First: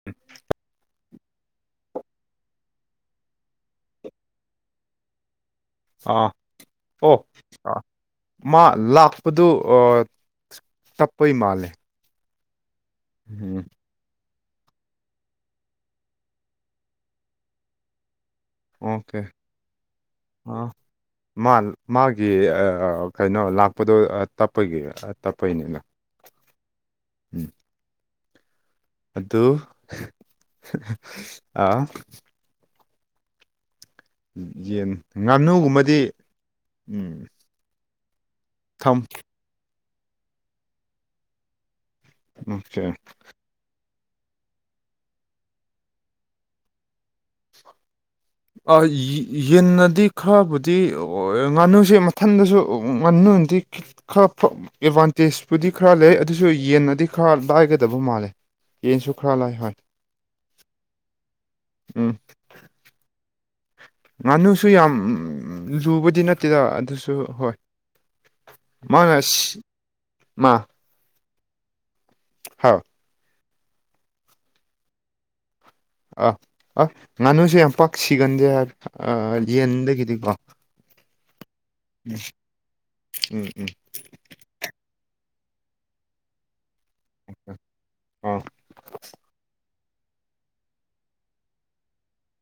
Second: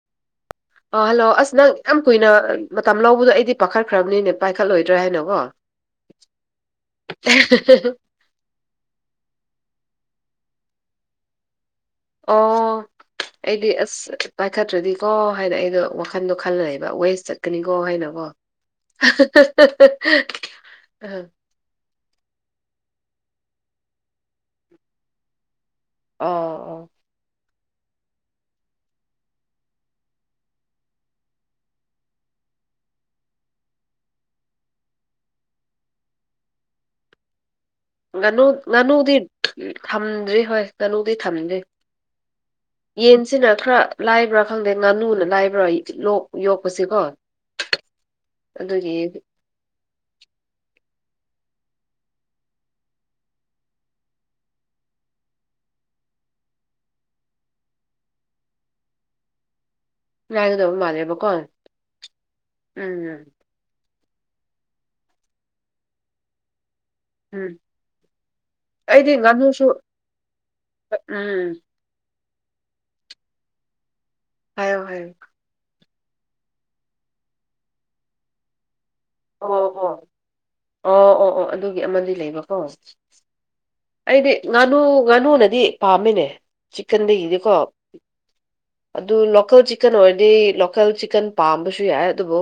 [inaudible] ꯑ ꯍꯜꯂꯣ ꯑꯁ ꯅꯪ ꯌꯥꯝ ꯀꯨꯏꯅ ꯃꯇꯝ ꯂꯧꯕꯗꯣ ꯑꯩꯗꯤ ꯄꯥꯈꯠꯈ꯭ꯔꯕꯅꯤꯅꯦ ꯄꯥꯏꯈꯠꯂꯣꯏꯗ꯭ꯔꯦ ꯍꯥꯏꯅꯀꯣ ꯑꯥ ꯑꯣ ꯑ ꯃꯥ ꯂꯥꯛꯄꯗꯨ ꯑꯥ ꯇꯞꯄꯩ ꯃꯥꯜꯂꯦ ꯑꯣ ꯎꯝ ꯑꯩꯗꯤ ꯑꯁ ꯄꯥꯏꯈꯠꯇ꯭ꯔꯗꯤꯀꯣ ꯍꯥꯏꯅ ꯑꯩꯗꯣ ꯋꯥꯈꯟꯗꯣ ꯈꯜꯂ ꯂꯩꯕ ꯋꯦꯁ ꯆꯠꯀꯅꯤꯀꯣ ꯍꯥꯏꯅꯀꯣ ꯑꯣꯀꯦ ꯑꯥ ꯑ ꯃꯥ ꯃꯥꯒꯤ ꯀꯩꯅꯣ ꯂꯥꯛꯄꯗꯣ ꯇꯞꯄꯒꯤ ꯇꯞꯄꯩꯅꯤꯅ ꯑꯣ ꯑꯣ ꯎꯝ ꯑꯗꯨ ꯑꯗꯨ ꯑ ꯌꯦꯟ ꯉꯥꯅꯨꯒꯨꯝꯕꯗꯤ ꯎꯝ ꯉꯥꯅꯨ ꯊꯝ ꯉꯥꯅꯨꯗꯤ ꯊꯝꯗ꯭ꯔꯤ ꯍꯣꯏ ꯉꯥꯅꯨꯗꯤ ꯊꯝꯗ꯭ꯔꯤ ꯑꯣꯀꯦ ꯌꯦꯟꯁꯤꯅ ꯈꯔ ꯂꯥꯏꯕ꯭ꯔꯥ ꯈꯪꯗꯦ ꯉꯥꯅꯨꯅ ꯂꯥꯏꯕ꯭ꯔꯥ ꯂꯣꯛ ꯌꯣꯛꯄꯁꯤ ꯀꯣ [unintelligible] ꯌꯦꯟꯅꯟꯅꯗꯤ ꯈꯔꯕꯨꯗꯤ ꯑꯣꯏ ꯉꯥꯅꯨꯁꯦ ꯃꯊꯟꯗꯁꯨ ꯉꯥꯅꯨꯗꯤ ꯈꯔ ꯑꯦꯗꯚꯥꯟꯇꯦꯖꯄꯨꯗꯤ ꯈꯔ ꯂꯩ ꯑꯗꯨꯁꯨ ꯌꯦꯟꯅꯗꯤ ꯈꯔ ꯂꯥꯏꯒꯗꯕ ꯃꯥꯜꯂꯦ ꯌꯦꯟꯁꯨ ꯈ꯭ꯔꯥ ꯂꯥꯏ ꯍꯣꯏ ꯅꯥꯏ ꯑꯗꯨꯗꯧ ꯃꯥꯜꯦꯕꯣ ꯀꯣꯣꯟ ꯎꯝ ꯎꯝ ꯎꯝ ꯉꯥꯅꯨꯁꯨ ꯌꯥꯝ ꯂꯨꯕꯗꯤ ꯅꯠꯇꯦꯗ ꯑꯗꯨꯁꯨ ꯁ ꯍꯣꯏ ꯎꯝ ꯑꯩꯗꯤ ꯃꯥꯅ ꯉꯥꯅꯨꯁꯨ ꯃꯥ ꯎꯝ ꯍꯥꯎ ꯍꯥꯏ ꯍꯥꯏꯌ ꯑꯥ ꯑ ꯉꯥꯅꯨꯁꯨ ꯌꯥꯝ ꯄꯥꯛ ꯁꯤꯒꯟꯗꯦ ꯍꯥꯏ ꯑꯣ ꯑꯣ ꯌꯦꯟꯗꯒꯤꯗꯤꯀꯣ ꯑꯣ ꯑꯣ ꯑꯣ ꯑꯗꯨꯒꯤ ꯑꯃꯗꯤ ꯎꯝ ꯂꯩꯕꯀꯣ ꯎꯝ ꯎꯝ ꯑꯩꯗꯤ ꯉꯥꯅꯨ ꯉꯥꯅꯨꯅꯗꯤ ꯄꯥꯝꯃꯤꯅꯦ ꯆꯤꯟꯗ ꯏꯗꯤꯀꯣ ꯑꯥ ꯑꯗꯨ ꯂꯣꯀꯦꯜ ꯆ ꯆꯤꯛꯀꯟ ꯑꯣꯏꯔꯗꯤ ꯂꯣꯀꯦꯜ ꯆꯤꯛꯀꯟ ꯄꯥꯝꯕꯁꯨ ꯌꯥꯏ ꯑꯗꯨꯕꯨ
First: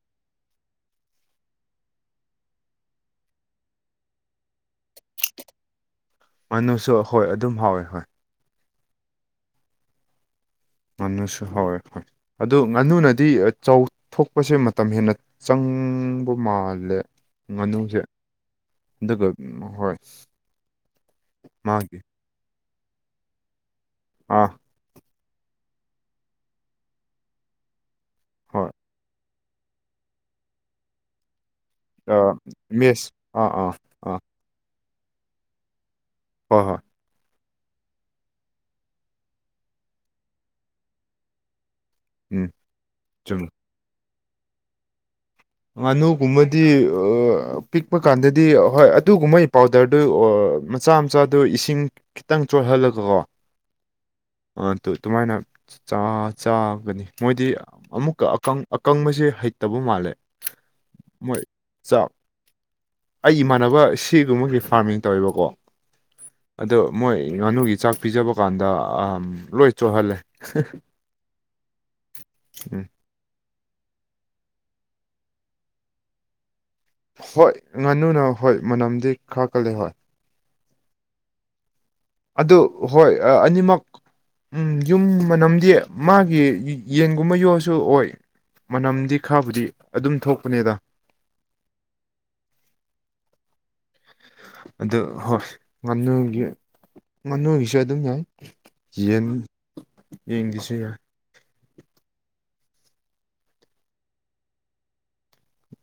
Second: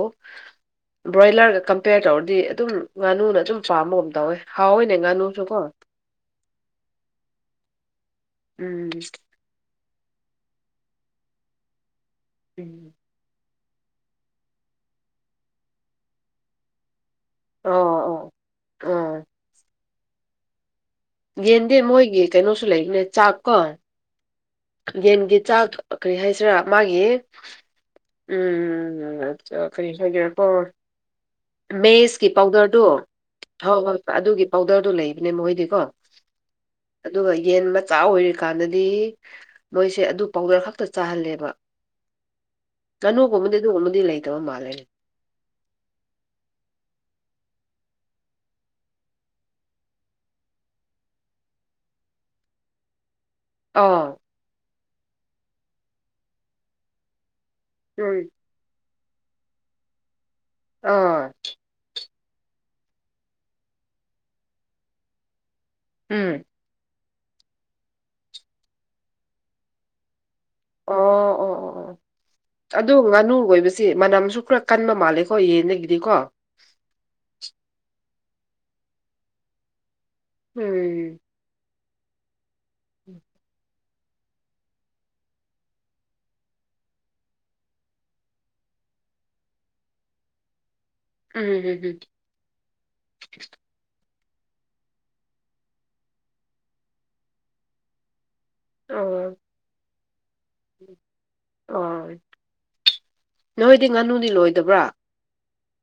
ꯕ꯭ꯔꯣꯏꯂꯔ ꯀꯝꯄꯦꯌꯔ ꯇꯧꯔꯗꯤ ꯑꯗꯨꯝ ꯉꯥꯅꯨꯅ ꯑꯗꯨꯝ ꯄꯥꯝꯕꯒꯨꯝ ꯇꯧꯋꯦ ꯍꯥꯎꯋꯏꯅꯦ ꯉꯥꯅꯨꯁꯨ ꯀꯣ ꯉꯅꯨꯁꯨ ꯍꯣꯏ ꯑꯗꯨꯝ ꯍꯥꯎꯋꯦ ꯍꯣꯏ ꯎꯝ ꯉꯥꯅꯨꯁꯨ ꯍꯋꯣꯏ ꯍꯣꯏ ꯑꯗꯨ ꯎꯝ ꯉꯥꯅꯨꯅ ꯗꯤ ꯆꯥꯎꯊꯣꯛꯄꯁꯦ ꯃꯇꯝ ꯍꯦꯟꯅ ꯆꯪꯕ ꯃꯥꯜꯂꯦ ꯑꯣ ꯉꯥꯅꯨꯁꯦ ꯑꯣ ꯑꯥ ꯑꯗꯨꯒ ꯍꯣꯏ ꯌꯦꯟꯗꯦ ꯃꯥꯒꯤ ꯃꯣꯏꯒꯤ ꯀꯩꯅꯣꯁꯨ ꯂꯩꯅꯦ ꯆꯥꯛꯀꯣ ꯑꯥ ꯌꯦꯟꯒꯤ ꯆꯥꯛ ꯀꯔꯤ ꯍꯥꯏꯁꯤꯔꯥ ꯃꯥꯒꯤ ꯍꯣꯏ ꯎꯝ ꯎꯝ ꯀꯔꯤ ꯍꯥꯏꯒꯦꯔ ꯄ ꯃꯦꯁꯀꯤ ꯑꯥ ꯄꯥꯎꯗꯔꯗꯣ ꯃꯦꯁ ꯑꯥ ꯑꯥ ꯍꯥꯎ ꯍꯣꯏ ꯑꯥ ꯑꯗꯨꯒꯤ ꯄꯥꯎꯗꯔꯗꯨꯣ ꯂꯩꯕꯅꯦ ꯃꯈꯣꯏꯗꯤꯀꯣ ꯍꯣꯏ ꯍꯣꯏ ꯑꯗꯨꯒ ꯌꯦꯟ ꯃꯆꯥ ꯑꯣꯏꯔꯤꯀꯥꯟꯗꯗꯤ ꯃꯣꯏꯁꯦ ꯑꯗꯨ ꯄꯥꯎꯗꯔ ꯈꯛꯇ ꯆꯥꯍꯜꯂꯦꯕ ꯎꯝ ꯆꯨꯝꯃꯦ ꯉꯥꯅꯨꯒꯕꯗꯤ ꯎꯃꯃꯤꯗꯤ ꯂꯩꯇꯕ ꯃꯥꯜꯅꯤ ꯉꯥꯅꯨꯒꯨꯝꯕꯗꯤ ꯄꯤꯛꯄ ꯀꯥꯟꯗꯗꯤ ꯍꯣꯏ ꯑꯗꯨꯒꯨꯝꯕꯩ ꯄꯥꯎꯗꯔꯗꯨ ꯃꯆꯥ ꯃꯆꯥꯗꯨ ꯏꯁꯤꯡ ꯈꯤꯇꯪ ꯆꯣꯠꯍꯜꯂꯒꯀꯣ ꯑꯥ ꯑꯗꯨꯃꯥꯏꯅ ꯆꯥꯒꯅꯤ ꯃꯣꯏꯗꯤ ꯑꯃꯨꯛꯀ ꯎꯝ ꯑꯀꯪꯕꯁꯦ ꯍꯩꯇꯕ ꯃꯥꯜꯂꯦ ꯑꯥ ꯃꯣꯏ ꯆꯥꯛ ꯑꯩ ꯏꯃꯥꯟꯅꯕ ꯁꯤꯒꯨꯝꯕꯒꯤ ꯐꯥꯔꯃꯤꯡ ꯇꯧꯋꯦꯕꯀꯣ ꯎꯝ ꯑꯗꯣ ꯃꯣꯏ ꯉꯥꯅꯨꯒꯤ ꯆꯥꯛ ꯄꯤꯖꯕ ꯀꯥꯟꯗ ꯂꯣꯏ ꯆꯣꯠꯍꯜꯂꯦ ꯑꯣ ꯑꯣ ꯑꯣ ꯑꯣ ꯎꯝ ꯑꯗꯨ ꯉꯥꯅꯨ ꯂꯣꯏꯕꯁꯤ ꯃꯅꯝꯁꯨ ꯈꯔ ꯀꯟꯕ ꯃꯥꯜꯂꯦꯀꯣ ꯌꯦꯟꯗꯒꯤꯗꯤ ꯀꯣ ꯍꯣꯏ ꯉꯥꯅꯨꯅ ꯍꯣꯏ ꯃꯅꯝꯗꯤ ꯈꯔ ꯀꯜꯂꯦ ꯍꯣꯏ ꯎꯝ ꯑꯗꯨ ꯍꯣꯏ ꯑꯅꯤꯃꯛ ꯎꯝ ꯌꯨꯝ ꯃꯅꯝꯗꯤ ꯃꯥꯒꯤ ꯌꯦꯟꯒꯨꯝꯕ ꯌꯣꯛꯑꯁꯨ ꯑꯣꯏ ꯃꯅꯝꯗꯤ ꯈꯥꯕꯨꯗꯤ ꯑꯗꯨꯝ ꯊꯣꯛꯄꯅꯦꯗ ꯎꯝ ꯎꯝ ꯎꯝ ꯑꯗꯨ ꯍꯣꯏ ꯉꯥꯅꯨꯒꯤ ꯉꯥꯅꯨꯒꯤꯁꯨ ꯑꯗꯨꯝ ꯌꯥꯏ ꯌꯦꯟ ꯑꯣ ꯌꯦꯟꯒꯤꯁ ꯑꯣ ꯅꯣꯏꯗꯤ ꯉꯥꯅꯨꯗꯤ ꯂꯣꯏꯗꯕ꯭ꯔꯥ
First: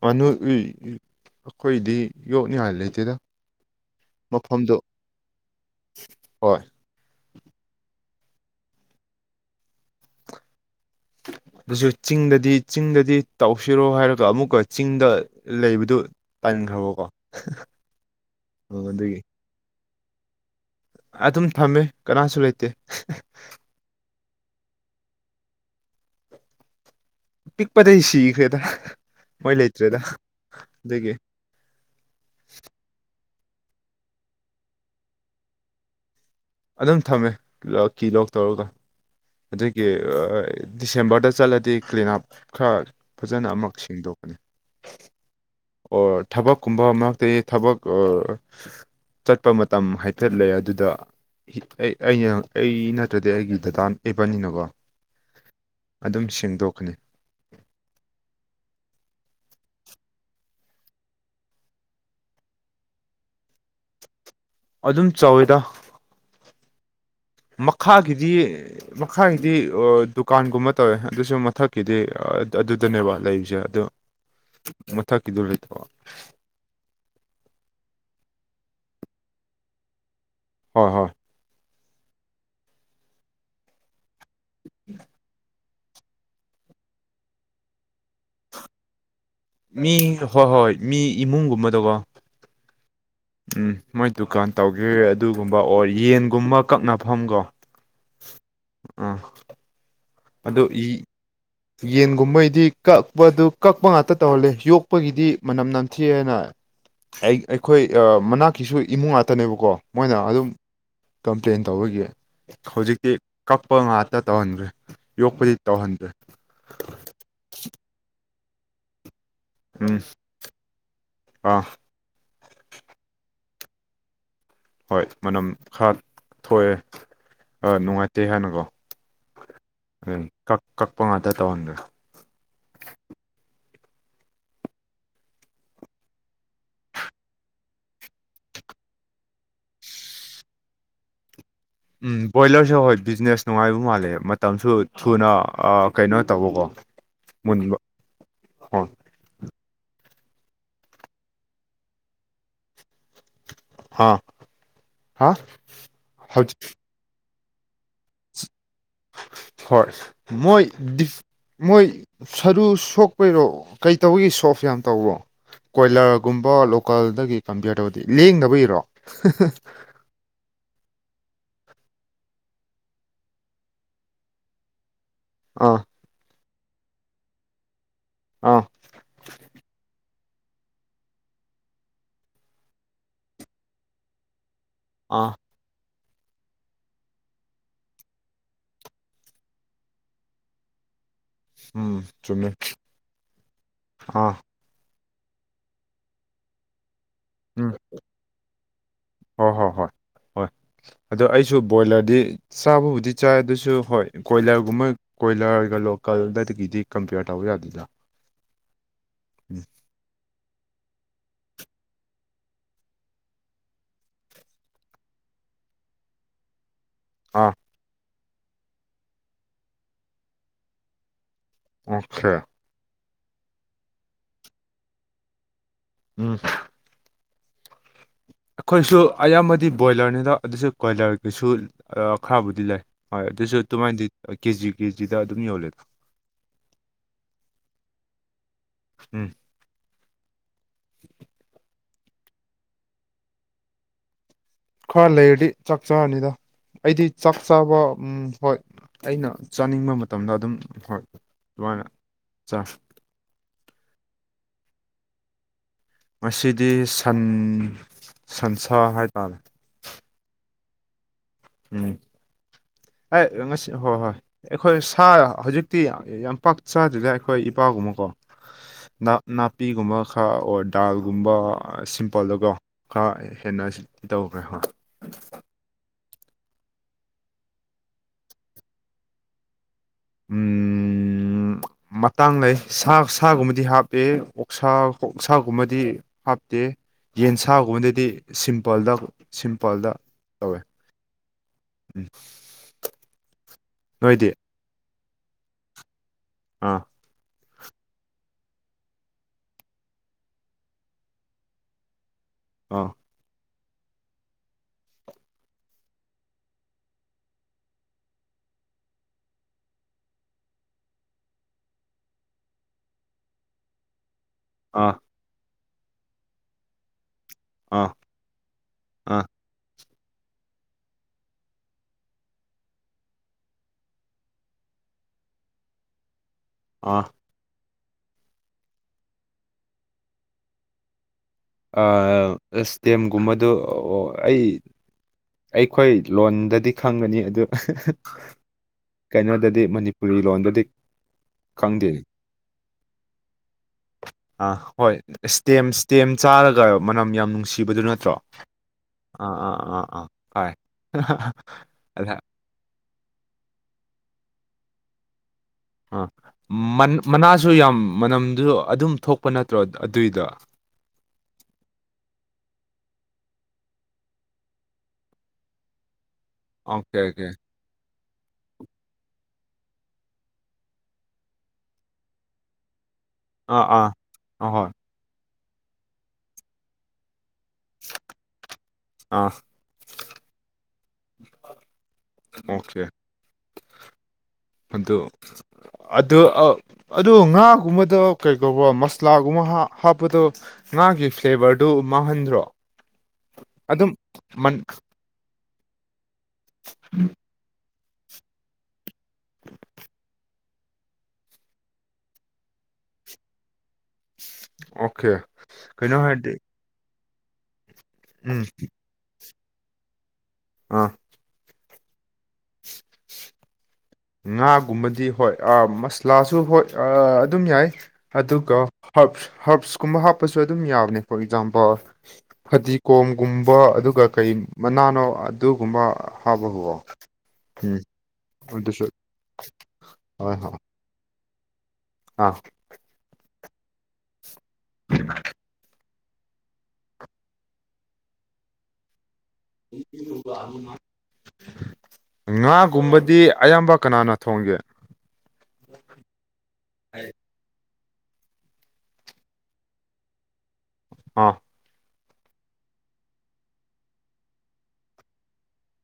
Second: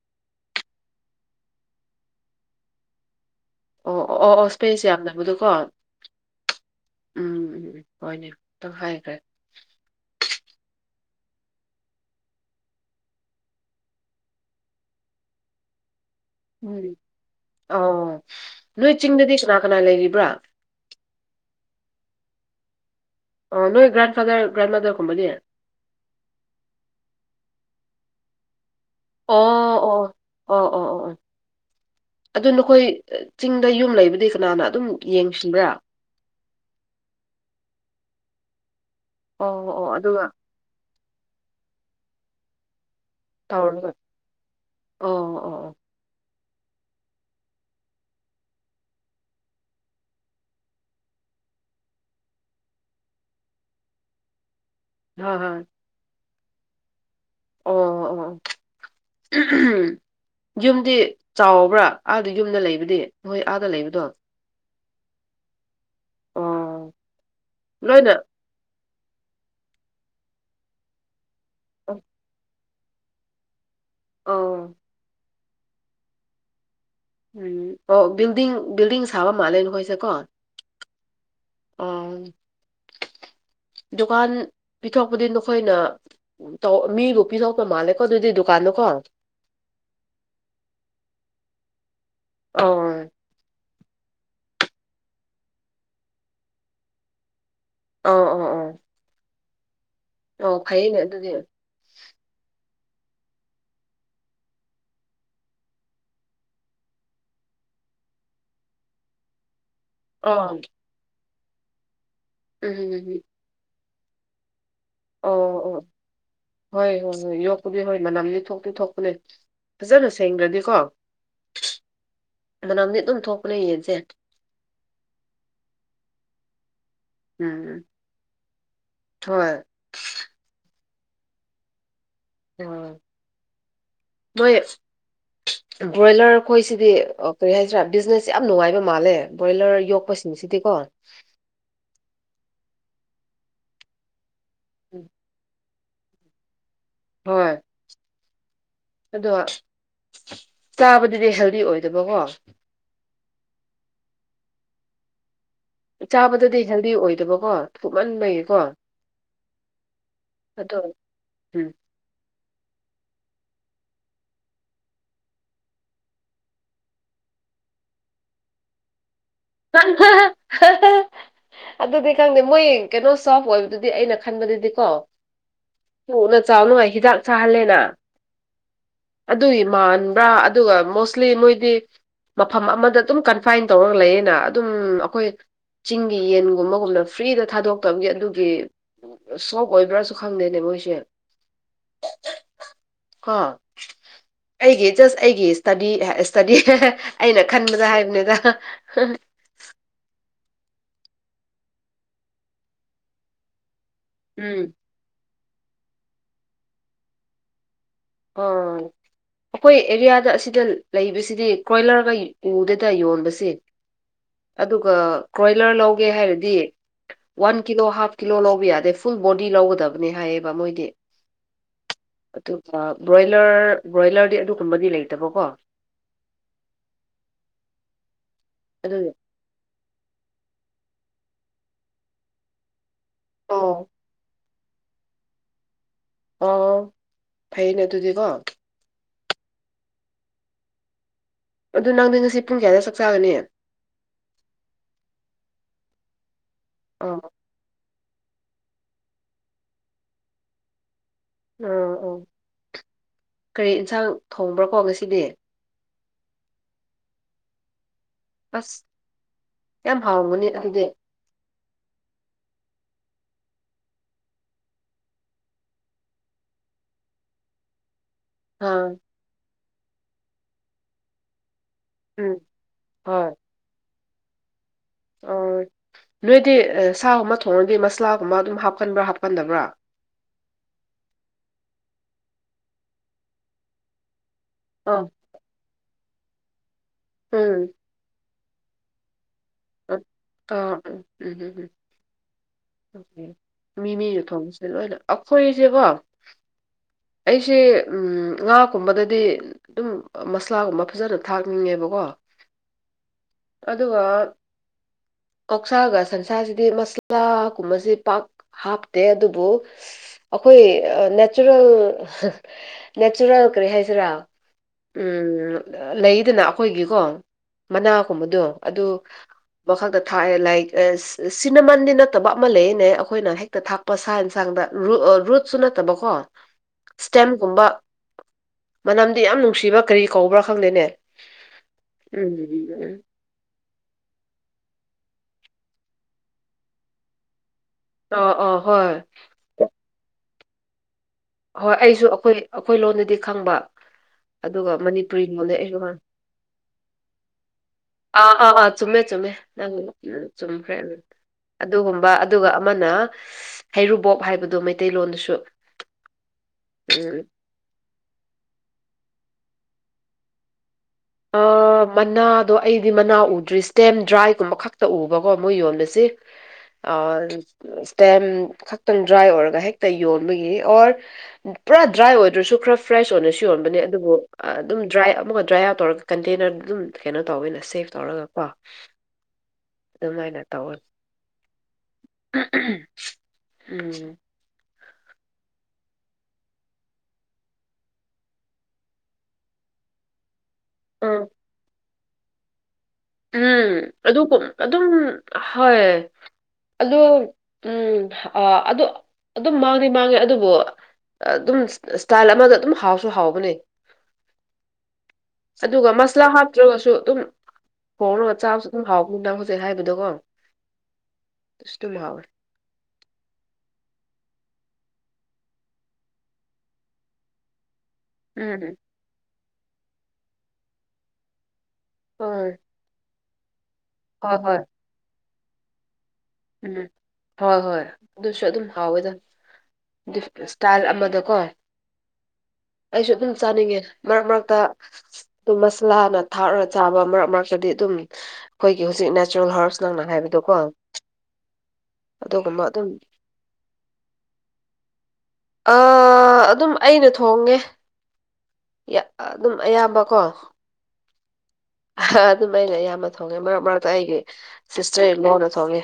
ꯑꯅꯨ [unintelligible] ꯑꯩꯈꯣꯏꯗꯤ ꯌꯣꯛꯅꯤꯉꯥꯏ ꯂꯩꯇꯦꯗ ꯑꯣ ꯑꯣ ꯑꯣ ꯑꯣ ꯃꯐꯝꯗꯣ ꯏꯁꯄꯦꯁ ꯌꯥꯝꯗꯕꯗꯣꯀꯣ ꯍꯣꯏ ꯎꯝ ꯍꯣꯏꯅꯦ ꯑꯝꯇꯪ ꯍꯥꯏꯈ꯭ꯔꯦ ꯑꯗꯨꯁꯨ ꯆꯤꯡꯗꯗꯤ ꯆꯤꯡꯗꯗꯤ ꯇꯧꯁꯤꯔꯣ ꯍꯥꯏꯔꯒ ꯑꯃꯨꯛꯀ ꯆꯤꯡꯗ ꯂꯩꯕꯗꯨ ꯎꯝ ꯇꯟꯈ꯭ꯔꯕꯀꯣ ꯑꯣ ꯅꯣꯏ ꯑꯗꯨꯒꯤ ꯆꯤꯡꯗꯗꯤ ꯀꯅꯥ ꯀꯅꯥ ꯂꯩꯔꯤꯕ꯭ꯔꯥ ꯑꯗꯨꯝ ꯊꯝꯃꯦ ꯀꯅꯥꯁꯨ ꯂꯩꯇꯦ ꯑ ꯅꯣꯏ ꯒꯥꯔ꯭ꯟꯐꯥꯗꯔ ꯒ꯭ꯔꯥꯟꯃꯗꯔ ꯀꯨꯝꯕꯗꯤ ꯄꯤꯛꯄꯗꯩ ꯁꯤꯈ꯭ꯔꯦꯗ ꯑꯣ ꯃꯣꯏ ꯑꯣ ꯂꯩꯇ꯭ꯔꯦꯗ ꯑꯣ ꯑꯣ ꯑꯣ ꯑꯗꯨꯒꯤ ꯑꯣ ꯑꯗꯨ ꯅꯈꯣꯏ ꯆꯤꯡꯗ ꯌꯨꯝ ꯂꯩꯕꯗꯤ ꯀꯅꯥꯅ ꯑꯗꯨꯝ ꯌꯦꯡꯁꯤꯟꯕ꯭ꯔꯥ ꯑꯗꯨꯝ ꯊꯝꯃꯦ ꯂꯣꯛ ꯀꯤ ꯂꯣꯛ ꯇꯧꯔꯒ ꯑꯣ ꯑꯗꯨꯒꯤ ꯑꯣ ꯑꯗꯨꯒ ꯗꯤꯁꯦꯝꯕꯔꯗ ꯆꯠꯂꯗꯤ ꯀ꯭ꯂꯤꯟ ꯑꯞ ꯈꯔ ꯐꯖꯅ ꯑꯃꯛ ꯇꯧꯔꯒ ꯁꯦꯡꯗꯣꯛꯀꯅꯤ ꯑꯣ ꯑꯣ ꯑꯣ ꯑꯣꯔ ꯊꯕꯛꯀꯨꯝꯕ ꯃꯔꯛꯇꯒꯤ ꯊꯕꯛ ꯑꯣ ꯆꯠꯄ ꯃꯇꯝ ꯍꯥꯏꯐꯦꯠ ꯂꯩ ꯑꯗꯨꯗ ꯑꯩ ꯑꯩꯅ ꯑꯩ ꯅꯠꯇ꯭ꯔꯗꯤ ꯑꯩꯒꯤ ꯗꯇꯥ ꯏꯕꯟꯅꯤꯅꯀꯣ ꯍꯣꯏ ꯍꯣꯏ ꯑꯗꯨꯝ ꯁꯦꯡꯗꯣꯛꯀꯅꯤ ꯑꯣ ꯌꯨꯝꯗꯤ ꯆꯥꯎꯕ꯭ꯔꯥ ꯑꯥꯗ ꯌꯨꯝꯗ ꯂꯩꯕꯗꯤ ꯅꯣꯏ ꯑꯥꯗ ꯂꯩꯕꯗꯣ ꯑꯗꯨꯝ ꯆꯥꯎꯋꯦꯗ ꯑꯣ ꯂꯣꯏꯅ ꯃꯈꯥꯒꯤꯗꯤ ꯃꯈꯥꯒꯤꯗꯤ ꯗꯨꯀꯥꯟꯒꯨꯝꯕ ꯇꯧꯋꯦ ꯑꯗꯨꯁꯨ ꯃꯊꯛꯀꯤꯗꯤ ꯑꯣ ꯑꯗꯨꯗꯅꯦꯕ ꯂꯩꯔꯤꯁꯦ ꯑꯗꯨ ꯑꯣ, ꯃꯊꯛꯀꯤꯗꯣ ꯂꯩꯇꯕ ꯎꯝ ꯑꯣ ꯕꯤꯜꯗꯤꯡ ꯕꯤꯜꯗꯤꯡ ꯁꯥꯕ ꯃꯥꯜꯂꯦ ꯅꯈꯣꯏꯁꯦ ꯀꯣ ꯍꯣꯏ ꯍꯣꯏ ꯑꯣ ꯗꯨꯀꯥꯟ ꯄꯤꯊꯣꯛꯄꯗꯤ ꯅꯈꯣꯏꯅ ꯃꯤꯕꯨ ꯄꯤꯊꯣꯛꯄ ꯃꯥꯜꯂꯦꯀꯣ ꯑꯗꯨꯗꯤ ꯗꯨꯀꯥꯟꯗꯣꯀꯣ ꯃꯤ ꯍꯣꯏ ꯍꯣꯏ ꯃꯤ ꯏꯃꯨꯡꯒꯨꯝꯕꯗꯀꯣ ꯑꯣ ꯎꯝ ꯃꯣꯏ ꯗꯨꯀꯥꯟ ꯇꯧꯒꯦ ꯑꯗꯨꯒꯨꯝꯕ ꯑꯣꯔ ꯌꯦꯟꯒꯨꯝꯕ ꯀꯛꯅꯐꯝꯒꯣ ꯑ ꯑꯣ ꯑꯣ ꯑꯥ ꯑꯗꯣ ꯑꯗꯨꯗꯤ ꯌꯦꯟꯒꯨꯝꯕꯩꯗꯤ ꯀꯛꯄꯗꯨ ꯀꯛꯄ ꯉꯥꯛꯇ ꯇꯧꯍꯜꯂꯦ ꯌꯣꯛꯄꯒꯤꯗꯤ ꯃꯅꯝ ꯅꯝꯊꯤ ꯍꯥꯏꯅ ꯑꯩ ꯑꯩꯈꯣꯏ ꯃꯅꯥꯛꯀꯤꯁꯨ ꯏꯃꯨꯡ ꯉꯥꯛꯇꯅꯦꯕꯀꯣ ꯃꯣꯏꯅ ꯑꯗꯨꯝ ꯑꯥ ꯎꯝ ꯀꯝꯄ꯭ꯂꯦꯟ ꯇꯧꯕꯒꯤ ꯎꯝ ꯎꯝ ꯍꯧꯖꯤꯛꯇꯤ ꯎꯝ. ꯀꯞꯄ ꯉꯥꯛꯇ ꯇꯧꯍꯟꯒꯔꯦ ꯑꯣ ꯌꯣꯛꯄꯗꯤ ꯑꯣ ꯇꯧꯍꯟꯗ꯭ꯔꯦ ꯍꯣꯏ ꯍꯣꯏ ꯍꯣꯏ ꯌꯣꯛꯄꯗꯤ ꯍꯣꯏ ꯃꯅꯝꯗꯤ ꯊꯣꯛꯇꯤ ꯊꯣꯛꯄꯅꯦ ꯎꯝ ꯐꯖꯅ ꯁꯦꯡꯗꯔꯗꯤꯀꯣ ꯑꯥ ꯃꯅꯝꯗꯤ ꯑꯗꯨꯝ ꯊꯣꯛꯄꯅꯦ ꯌꯦꯟꯁꯦ ꯍꯣꯏ ꯃꯅꯝ ꯈꯔ ꯊꯣꯛꯑꯦ ꯑ ꯎꯝ ꯅꯨꯡꯉꯥꯏꯇꯦ ꯍꯥꯟꯅꯀꯣ ꯍꯣꯏ ꯎ ꯀꯛ ꯀꯛꯄ ꯉꯥꯛꯇ ꯇꯧꯍꯟꯗ꯭ꯔꯦ ꯑ ꯃꯣꯏ ꯕ꯭ꯔꯣꯏꯂꯔ ꯑꯩꯈꯣꯏꯁꯤꯗꯤ ꯀꯔꯤ ꯍꯥꯏꯁꯤꯔꯥ ꯕꯤꯖꯤꯅꯦꯁꯁꯦ ꯌꯥꯝꯅ ꯅꯨꯡꯉꯥꯏꯕ ꯃꯥꯜꯂꯦ ꯕ꯭ꯔꯣꯏꯂꯔ ꯌꯣꯛꯄꯁꯤꯡꯁꯤꯗꯤꯀꯣ ꯎꯝ ꯕꯣꯏꯂꯔꯁꯨ ꯍꯣꯏ ꯕꯤꯖꯤꯅꯦꯁ ꯅꯨꯡꯉꯥꯏꯕ ꯃꯥꯜꯂꯦ ꯃꯇꯝꯁꯨ ꯎꯝ. ꯊꯨꯅ ꯀꯩꯅꯣ ꯇꯧꯕꯀꯣ ꯍꯣꯏ ꯃꯨꯟꯕ ꯍꯣꯏ ꯑꯗꯣ ꯆꯥꯕꯗꯨꯗꯤ ꯍꯦꯜꯗꯤ ꯑꯣꯏꯗꯕꯀꯣ ꯍꯥꯥ ꯍꯥ ꯆꯥꯕꯗꯗꯤ ꯍꯦꯜꯗꯤ ꯑꯣꯏꯗꯕꯀꯣ ꯊꯨꯞꯍꯟꯕꯩꯌꯦꯀꯣ ꯍ ꯃꯣꯏ ꯎꯝ ꯃꯣꯏ ꯁꯔꯨ ꯁꯣꯛꯄꯩꯔꯣ ꯀꯩꯇꯧꯒꯤ ꯁꯣꯐ ꯌꯥꯝ ꯇꯧꯕꯣ ꯀꯣꯏꯂꯔꯒꯨꯝꯕ ꯂꯣꯀꯜꯗꯒꯤ ꯀꯝꯄꯤꯌꯔ ꯇꯧꯕꯗꯤ ꯂꯦꯡꯗꯕ ꯏꯔꯣ [unintelligible] ꯑꯗꯨꯗꯤ ꯈꯪꯗꯦ ꯃꯣꯏ ꯀꯩꯅꯣ ꯁꯣꯐ ꯑꯣꯏꯕꯗꯨꯗꯤ ꯑꯩꯅ ꯈꯟꯕꯗꯨꯗꯤ ꯀꯣ ꯑꯥ ꯂꯨꯅ ꯆꯥꯎꯅꯉ ꯍꯤꯗꯥꯛ ꯆꯥꯍꯜꯂꯦꯅ ꯑꯥ ꯑꯗꯨꯏꯃ ꯑꯗꯨꯒ ꯃꯣꯁꯂꯤ ꯃꯣꯏꯗꯤ ꯃꯐꯝ ꯑꯃꯗ ꯑꯗꯨꯝ ꯀꯟꯐꯥꯏꯟ ꯇꯧꯔꯒ ꯂꯩꯌꯦꯅ ꯑꯗꯨꯝ ꯑꯩꯈꯣꯏ ꯑꯥ ꯆꯤꯡꯒꯤ ꯌꯦꯟꯒꯨꯝꯕꯒꯨꯝꯕ ꯐ꯭ꯔꯤꯗ ꯊꯥꯗꯣꯛꯇꯕꯒꯤ ꯑꯗꯨꯒꯤ ꯁꯕ ꯑꯣꯏꯕ꯭ꯔꯥꯁꯨ ꯈꯪꯗꯦꯅꯦꯕꯣꯏꯁꯦ ꯎꯝ ꯆꯨꯝꯃꯦ ꯀꯣ ꯑꯥ ꯑꯩꯒꯤ ꯖꯁ ꯑꯩꯒꯤ ꯏꯁꯇꯗꯤ ꯏꯁꯇꯗꯤ ꯑꯩꯅ ꯎꯝ ꯈꯟꯕꯗ ꯍꯥꯏꯕꯅꯤꯗ ꯍꯣꯏ ꯍꯣꯏ ꯍꯣꯏ ꯍꯣꯏ ꯑꯣ ꯑꯩꯁꯨ ꯕꯣꯏꯂꯔꯗꯤ ꯆꯥꯕꯕꯨꯗꯤ ꯆꯥꯏ ꯑꯗꯨꯁꯨ ꯍꯣꯏ ꯎꯝ ꯀꯣꯏꯂꯔꯒꯨꯝꯕ ꯀꯣꯏꯂꯔꯒ ꯂꯣꯀꯜꯗꯒꯤꯗꯤ ꯀꯝꯄꯤꯌꯔ ꯇꯧꯕ ꯌꯥꯗꯣꯏꯗ꯭ꯔꯥ ꯑ ꯑꯩꯈꯣꯏ ꯑꯦꯔꯤꯌꯥꯗ ꯑꯁꯤꯗ ꯂꯩꯕꯁꯤꯗꯤ ꯀ꯭ꯔꯣꯏꯂꯔꯒ ꯎꯗꯗ ꯌꯣꯟꯕꯁꯦ ꯑꯗꯨꯒ ꯀ꯭ꯔꯣꯏꯂꯔ ꯂꯧꯒꯦ ꯍꯥꯏꯔꯗꯤ ꯑꯥ ꯋꯥꯟ ꯀꯤꯂꯣ ꯍꯥꯐ ꯀꯤꯂꯣ ꯂꯧꯕ ꯌꯥꯗꯦ ꯐꯨꯜ ꯕꯣꯗꯤ ꯂꯧꯒꯗꯕꯅꯤ ꯍꯥꯏꯌꯦꯕ ꯃꯣꯏꯗꯤ ꯑꯆꯥ ꯑꯗꯨꯒ ꯕ꯭ꯔꯣꯏꯂꯔ ꯕ꯭ꯔꯣꯏꯂꯔꯗꯤ ꯑꯗꯨꯒꯨꯝꯕꯗꯤ ꯂꯩꯇꯕꯀꯣ ꯎꯝ ꯑꯩꯈꯣꯏꯁꯨ ꯑꯗꯨꯒꯤ ꯑꯌꯥꯝꯕꯗꯤ ꯕꯣꯏꯂꯔꯅꯤꯗ ꯑꯗꯨꯁꯨ ꯀꯣꯏꯂꯔꯒꯤꯁꯨ ꯈꯔꯕꯨꯗꯤ ꯂꯩ ꯍꯣꯏ ꯑꯗꯨꯏꯁꯨ ꯑꯣ ꯑꯗꯨꯃꯥꯏꯅꯗꯤ ꯀꯦꯖꯤ ꯀꯦꯖꯤꯗ ꯑꯗꯨꯝ ꯌꯣꯜꯂꯦꯗ ꯑꯥ ꯐꯩꯅꯦ ꯑꯗꯨꯗꯤꯀꯣ ꯎꯝ [inaudible] ꯑꯗꯨ ꯅꯪꯗꯤ ꯉꯁꯤ ꯄꯨꯡ ꯀꯌꯥꯏꯗ ꯆꯠ ꯆꯥꯒꯅꯤ ꯈꯔ ꯂꯩꯔꯗꯤ ꯆꯥꯛ ꯆꯥꯔꯅꯤꯗ ꯑꯩꯗꯤ ꯑꯣ ꯆꯥꯛ ꯆꯥꯕ ꯎꯝ ꯍꯣꯏ ꯑꯩꯅ ꯆꯥꯅꯤꯡꯕ ꯃꯇꯝꯗ ꯑꯗꯨꯝ ꯍꯣꯏ ꯎꯥ ꯑꯗꯨꯃꯥꯏꯅ ꯑꯣ ꯆꯥꯏ ꯀꯔꯤ ꯑꯦꯟꯁꯥꯡ ꯊꯣꯡꯕ꯭ꯔꯥꯀꯣ ꯉꯁꯤꯗꯤ ꯃꯁꯤꯗꯤ ꯁꯟ ꯁꯟꯁꯥ ꯑꯁ ꯍꯥꯏꯇꯥꯔꯦ ꯌꯥꯝ ꯍꯥꯎꯒꯅꯤ ꯑꯗꯨꯗꯤ ꯎꯝ ꯑꯦ ꯉꯁꯤ ꯍꯣꯏ ꯍꯣꯏ ꯑꯩꯈꯣꯏ ꯁꯥ ꯍꯧꯖꯤꯛꯇꯤ ꯌꯥꯝ ꯄꯥꯛ ꯆꯥꯗ꯭ꯔꯤꯗ ꯑꯩꯈꯣꯏ ꯏꯄꯥꯥꯎꯒꯨꯝꯕ ꯀꯣ ꯍꯥꯥ ꯅꯥꯄꯤꯒꯨꯝꯕ ꯈꯔ ꯑꯣꯔ ꯗꯥꯜꯒꯨꯝꯕ ꯎꯝ ꯁꯤꯝꯄꯜꯗꯀꯣ ꯍꯣꯏ ꯈꯔ ꯍꯦꯟꯅ ꯁꯤ ꯇꯧꯈ꯭ꯔꯦ ꯍꯣꯏ ꯑꯣ ꯅꯣꯏꯗꯤ ꯁꯥꯒꯨꯝꯕ ꯊꯣꯡꯉꯗꯤ ꯃꯁꯂꯥꯒꯨꯝꯕ ꯑꯗꯨꯝ ꯍꯥꯞꯀꯟꯕ꯭ꯔꯥ ꯍꯥꯞꯄꯟꯗꯕ꯭ꯔꯥ ꯎ ꯃꯇꯥꯡ ꯂꯩ ꯁꯥ ꯁꯥꯒꯨꯝꯕꯗꯤ ꯍꯥꯞꯄꯦ ꯑꯣꯛꯁ ꯑ ꯀꯛꯁꯥꯒꯨꯝꯕꯗꯤ ꯍꯥꯞꯇꯦ ꯎꯝ ꯌꯦꯟꯁꯥꯒꯨꯝꯕꯗꯗꯤ ꯁꯤꯝꯄꯜꯗ ꯁꯤꯝꯄꯜꯗ ꯇꯧꯋꯦ ꯎꯝ ꯑꯣ ꯃꯤ ꯃꯤꯁꯨ ꯅꯣꯏꯗꯤ ꯊꯣꯡꯕꯁꯦ ꯂꯣꯏꯅ ꯑꯩꯈꯣꯏꯁꯦꯕꯣ ꯑꯥ ꯑꯩꯁꯦ ꯉꯥꯀꯨꯝꯕꯗꯗꯤ ꯑꯗꯨꯝ ꯃꯁꯂꯥꯒꯨꯝꯕ ꯐꯖꯅ ꯊꯥꯛꯅꯤꯡꯉꯦꯕꯀꯣ ꯑꯥ ꯑꯗꯨꯒ ꯀꯥꯛꯁꯥꯒ ꯁꯟꯁꯥꯁꯤꯗꯤ ꯃꯁꯂꯥꯒꯨꯝꯕꯁꯤ ꯄꯥꯛ ꯍꯥꯞꯇꯦ ꯑꯗꯨꯕꯨ ꯑꯩꯈꯣꯏ ꯅꯦꯆꯔꯦꯜ ꯅꯦꯆꯔꯦꯜ ꯀꯔꯤ ꯍꯥꯏꯁꯤꯔꯥ ꯑꯥ ꯎꯝ ꯂꯩꯗꯅ ꯑꯩꯈꯣꯏꯒꯤꯀꯣ ꯑꯥ ꯃꯅꯥꯒꯨꯝꯕꯗꯣ ꯑꯗꯨ ꯑꯥ ꯋꯥꯈꯜꯗ ꯊꯥꯛꯑꯦ ꯂꯥꯏꯛ ꯁꯤꯅꯃꯟꯗꯤ ꯅꯠꯇꯕ ꯑꯃ ꯂꯩꯌꯦꯅꯦ ꯑꯩꯈꯣꯏꯅ ꯍꯦꯛꯇ ꯊꯥꯛꯄ ꯁꯥ ꯌꯦꯟꯁꯥꯡꯗ ꯔꯨꯠꯁꯨ ꯅꯠꯇꯕꯀꯣ [unintelligible] ꯑꯣꯐ ꯑꯦꯝꯒꯨꯝꯕ ꯃꯅꯝꯗꯤ ꯌꯥꯝ ꯅꯨꯡꯁꯤꯕ ꯀꯔꯤ ꯀꯧꯕ꯭ꯔꯥ ꯈꯪꯗꯦꯅꯦ ꯎꯝ ꯏꯁꯇꯦꯝꯒꯨꯝꯕꯗꯣ ꯑꯩ ꯑꯩꯈꯣꯏ ꯂꯣꯟꯗꯗꯤ ꯈꯪꯒꯅꯤ ꯑꯗꯨ ꯑ ꯑ ꯍꯣꯏ ꯀꯩꯅꯣꯗꯗꯤ ꯃꯅꯤꯄꯨꯔꯤ ꯂꯣꯟꯗꯗꯤ ꯍꯣꯏ ꯈꯪꯗꯦꯅꯦ ꯑꯩꯁꯨ ꯑꯩꯈꯣꯏ ꯑꯩꯈꯣꯏ ꯂꯣꯟꯗꯗꯤ ꯈꯪꯕ ꯑꯥ ꯑꯗꯨꯒ ꯍꯣꯏ ꯃꯅꯤꯄꯨꯔꯤ ꯂꯣꯟꯗ ꯏꯁꯇꯦꯝ ꯑꯩꯁꯨ ꯈꯪ ꯏꯁꯇꯦꯝ ꯆꯥꯔꯒ ꯃꯅꯝ ꯌꯥꯝ ꯅꯨꯡꯁꯤꯕꯗꯨ ꯅꯠꯇ ꯑꯥ ꯑꯥ ꯑꯥ ꯆꯨꯝꯃꯦ ꯆꯨꯝꯃꯦ ꯅꯪ ꯑꯥ ꯍꯣꯏ ꯆꯨꯝꯈ꯭ꯔꯦ ꯑꯗꯨ ꯑꯗꯨꯒꯨꯝꯕ ꯑꯗ ꯑꯗꯨꯒ ꯑꯃꯅ ꯍꯩꯔꯨꯕꯣꯞ ꯍꯥꯏꯕꯗꯣ ꯃꯩꯇꯩꯂꯣꯟꯗꯨꯁꯨ ꯑ ꯃꯅꯥꯁꯨ ꯌꯥꯝ ꯃꯅꯝꯗꯨ ꯑꯗꯨꯝ ꯊꯣꯛꯄ ꯅꯠꯇ꯭ꯔꯣ ꯑꯗꯨꯏꯗ ꯃꯅꯥꯗꯣ ꯑꯩꯗꯤ ꯃꯅꯥ ꯎꯗ꯭ꯔꯤ ꯁ꯭ꯇꯦꯝ ꯗ꯭ꯔꯥꯏꯒꯨꯝꯕ ꯈꯛꯇ ꯎꯕꯀꯣ ꯃꯣꯏ ꯌꯣꯂꯁꯤ ꯑꯣꯀꯦ ꯑꯣꯀꯦ ꯑꯣ ꯏꯁꯇꯦꯝ ꯈꯛꯇꯪ ꯗ꯭ꯔꯥꯏ ꯑꯣꯏꯔꯒ ꯍꯦꯛꯇ ꯌꯣꯟꯕꯒꯤ ꯑꯣꯔ ꯄꯨꯔꯥ ꯗ꯭ꯔꯥꯏ ꯑꯣꯏꯗ꯭ꯔꯁꯨ ꯈ꯭ꯔ ꯐ꯭ꯔꯦꯁ ꯑꯣꯏꯅꯁꯨ ꯑꯥ ꯌꯣꯟꯕꯅꯦ ꯑꯥ ꯑꯗꯨꯕꯨ ꯑꯍꯣꯏ ꯑꯗꯨꯝ ꯗ꯭ꯔꯥꯏ ꯑꯃꯒ ꯗ꯭ꯔꯥꯏ ꯑꯥꯎꯠ ꯇꯧꯔꯒ ꯀꯟꯇꯦꯅꯔ ꯑꯗꯨꯝ ꯀꯩꯅꯣ ꯇꯧꯋꯅꯦ ꯁꯦꯐ ꯇꯧꯔꯒꯀꯣ ꯑꯥ ꯑꯗꯨꯃꯥꯏꯅ ꯇꯧꯋꯅꯤ ꯎꯝ ꯑꯗꯨꯗꯨ ꯑꯗ ꯑ ꯑꯗꯣ ꯉꯥꯒꯨꯝꯕꯗ ꯀꯩ ꯀꯧꯕꯧꯕ ꯃꯁꯂꯥꯒꯨꯝꯕ ꯍꯥꯞꯄꯗꯣ ꯉꯒꯤ ꯎꯝ ꯐ꯭ꯂꯦꯚꯔꯗꯨ ꯃꯥꯡꯍꯟꯗ꯭ꯔꯣ ꯎꯝ ꯑꯗꯨꯝ ꯑꯗꯨ ꯃꯟ ꯑꯗꯨꯝ ꯍꯣꯏ ꯑꯗꯨ ꯎꯝ ꯑ ꯑꯗꯨ ꯑꯗꯨꯝ ꯃꯥꯡꯗꯤꯦ ꯃꯥꯡꯉꯦ ꯑꯗꯨꯕꯨ ꯑꯗꯨꯝ ꯏꯁꯇꯥꯏꯜ ꯑꯃꯗ ꯑꯗꯨꯝ ꯍꯥꯎꯁꯨ ꯍꯥꯎꯕꯅꯦ ꯑꯣꯀꯦ ꯑꯗꯨꯒ ꯀꯩꯅꯣ ꯃꯁꯂꯥ ꯍꯥꯏꯔꯗꯤ ꯍꯥꯞꯇ꯭ꯔꯒꯁꯨ ꯑꯗꯨꯝ ꯍꯣꯡꯅꯒ ꯎꯝ ꯆꯥꯕꯁꯨ ꯑꯗꯨꯝ ꯍꯥꯎ ꯅꯨꯡꯗꯥꯡ ꯍꯧꯖꯤꯛ ꯍꯥꯏꯕꯗꯣꯀꯣ ꯑꯥ ꯁ ꯇ ꯂꯂꯥꯎꯋꯠ [unintelligible] ꯉꯥꯒꯨꯝꯕꯗꯤ ꯍꯣꯏꯥ ꯃꯁꯂꯥꯁꯨ ꯍꯣꯏ ꯑꯗꯨꯝ ꯌꯥꯏ ꯑꯗꯨꯒ ꯎꯝ ꯍꯞꯁ ꯍꯞꯁꯀꯨꯝꯕ ꯍꯥꯞꯄꯁꯨ ꯑꯗꯨꯝ ꯌꯥꯕꯅꯦ ꯐꯣꯔ ꯑꯦꯛꯖꯥꯝꯄꯜ ꯍ ꯐꯗꯤ ꯀꯣꯝꯒꯨꯝꯕ ꯑꯗꯨꯒ ꯀꯩ ꯃꯅꯥꯅꯣ ꯑꯗꯨꯒꯨꯝꯕ ꯍꯥꯞꯄꯒꯀꯣ ꯎꯝ ꯍꯣꯏ ꯎꯝ ꯍꯣꯏ ꯑꯗꯨꯁꯨ ꯑꯗꯨꯝ ꯑꯗꯨꯁꯨ ꯍꯥꯎꯋꯦꯗ ꯍꯣꯏ ꯍꯣꯏ [unintelligible] ꯑꯃꯗꯀꯣ ꯑꯥ ꯑꯩꯁꯨ ꯑꯗꯨꯝ ꯆꯥꯅꯤꯡꯉꯦ ꯃꯔꯛ ꯃꯔꯛꯇ [unintelligible] ꯂꯥꯅ ꯊꯥꯛꯔ ꯆꯥꯕ ꯃꯔꯛ ꯃꯔꯛꯇꯗꯤ ꯑꯗꯨꯝ ꯑꯩꯈꯣꯏꯒꯤ ꯍꯧꯖꯤꯛ ꯅꯦꯆꯔꯦꯜ ꯍꯥꯔꯕꯁ ꯅꯪꯅ ꯍꯥꯏꯕꯗꯣ ꯀꯣ ꯉꯥꯒꯨꯝꯕꯗꯤ ꯑꯌꯥꯝꯕ ꯀꯅꯥꯅ ꯊꯣꯡꯒꯦ ꯑ ꯑꯗꯨꯝ ꯑꯩꯅ ꯊꯣꯡꯉꯦ ꯑꯗꯨꯝ ꯑꯌꯥꯝꯕꯀꯣ ꯑꯥ ꯑꯗꯨꯝ ꯑꯩꯅ ꯑꯌꯥꯝꯕ ꯊꯣꯡꯉꯦ ꯃꯔꯛ ꯃꯔꯛꯇ ꯑꯩꯒꯤ ꯁꯤꯁꯇꯔ ꯏꯟ ꯂꯣꯅ ꯊꯣꯡꯉꯦ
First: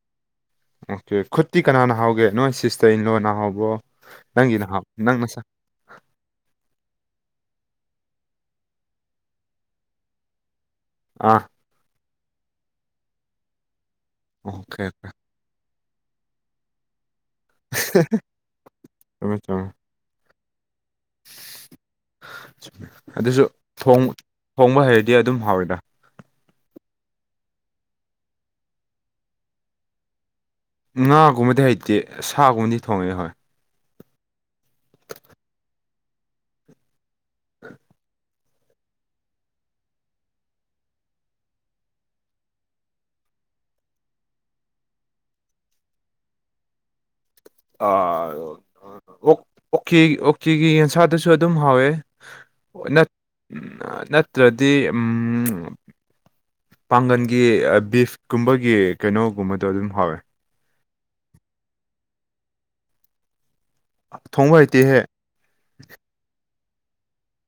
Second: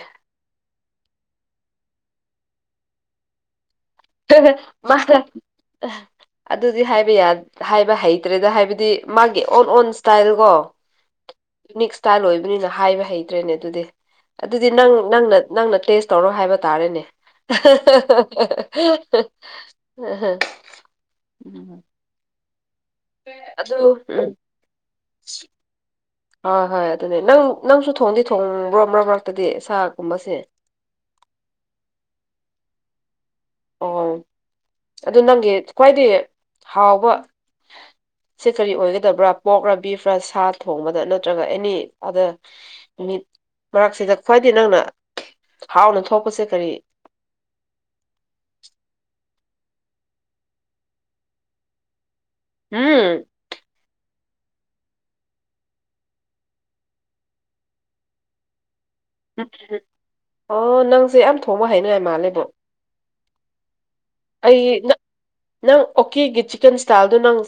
ꯑꯣꯀꯦ ꯈꯨꯠꯇꯤ ꯀꯅꯅꯥ ꯍꯥꯎꯒꯦ ꯅꯣꯏ ꯁꯤꯁꯇ ꯏꯟꯂꯣꯅ ꯍꯥꯎꯕ꯭ꯔꯣ ꯅꯪꯒꯤꯅ ꯍꯥꯎ ꯅꯪ ꯅꯁꯥ [unintelligible] ꯑꯗꯨꯗꯤ ꯍꯥꯏꯕ ꯌꯥ ꯍꯥꯏꯕ ꯍꯩꯇ꯭ꯔꯦꯗ ꯍꯥꯏꯕꯗꯤ ꯃꯥꯒꯤ ꯑꯣꯟ ꯑꯣꯟ ꯁꯇꯥꯏꯜꯀꯣ ꯑ ꯌꯨꯅꯤꯛ ꯏꯁ꯭ꯇꯥꯏꯜ ꯑꯣꯏꯕꯅꯤꯅ ꯍꯥꯏꯕ ꯍꯩꯇ꯭ꯔꯦꯅꯦ ꯑꯗꯨꯗꯤ ꯑꯗꯨꯗꯤ ꯑꯣꯀꯦ ꯅꯪ ꯅꯪꯅ ꯅꯪꯅ ꯇꯦꯁ ꯇꯧꯔ ꯍꯥꯏꯕ ꯇꯥꯔꯦꯅꯦ ꯆꯨꯝꯃꯦ ꯆꯨꯝꯃꯦ [unintelligible] [unintelligible] ꯑꯗꯨꯁꯨ ꯑꯗꯨ ꯊꯣꯡ ꯎꯝ ꯊꯣꯡꯕ ꯍꯩꯔꯗꯤ ꯑꯗꯨꯝ ꯍꯥꯎꯔꯦꯗ ꯍꯣꯏ ꯍꯣꯏ ꯑꯗꯨꯅꯦ ꯅꯪ ꯅꯪꯁꯨ ꯊꯣꯡꯗꯤ ꯊꯣꯡꯕ꯭ꯔꯣ ꯃꯔ꯭ꯛ ꯃꯔꯛꯇꯗꯤ ꯁꯥꯒꯨꯝꯕꯁꯦ ꯉꯥꯒꯨꯝꯕꯗꯤ ꯍꯩꯇꯦ ꯁꯥꯒꯨꯝꯕꯗꯤ ꯊꯣꯡꯉꯦ ꯍꯣꯏ ꯑꯣ ꯑꯗꯨ ꯅꯪꯒꯤ ꯈ꯭ꯋꯥꯏꯗꯩ ꯍꯥꯎꯕ [unintelligible] ꯁꯤ ꯀꯔꯤ ꯑꯣꯏꯒꯗꯕ꯭ꯔꯥ ꯄꯣꯛ꯭ꯔꯥ ꯕꯤꯐ꯭ꯔꯥ ꯁꯥ ꯊꯣꯡꯕꯗ ꯅꯠꯇ꯭ꯔꯒ ꯑꯦꯅꯤ ꯑꯗ ꯃꯤꯠ ꯃꯔꯛꯁꯤꯗ ꯈ꯭ꯋꯥꯏꯗꯩ ꯅꯪꯅ ꯍꯥꯎꯅ ꯊꯣꯛꯄꯁꯦ ꯀꯔꯤ ꯑ ꯑꯣ ꯑꯣꯀꯦ ꯑꯣꯀꯦꯒꯤ ꯌꯦꯟꯁꯥꯗꯨꯁꯨ ꯑꯗꯨꯝ ꯍꯥꯎꯋꯦ ꯅꯠ ꯎꯝ ꯅꯠ ꯇ꯭ꯔꯗꯤ ꯎꯝ ꯄꯥꯡꯒꯟꯒꯤ ꯕꯤꯐ ꯀꯨꯝꯕꯒꯤ ꯀꯩꯅꯣꯒꯨꯝꯕꯗꯣ ꯑꯗꯨꯝ ꯍꯥꯎꯋꯦ ꯑꯣ ꯅꯪꯁꯦ ꯌꯥꯝ ꯊꯣꯡꯕ ꯍꯥꯏꯅꯉꯥꯏ ꯃꯥꯜꯂꯦꯕꯣ ꯊꯣꯡꯕ ꯑꯩ ꯍꯩꯇꯦꯍꯦ ꯅꯪ ꯅꯪ ꯑꯣꯀꯦꯒꯤ ꯆꯤꯀꯟ ꯁ꯭ꯇꯥꯏꯜꯗꯣ ꯅꯪ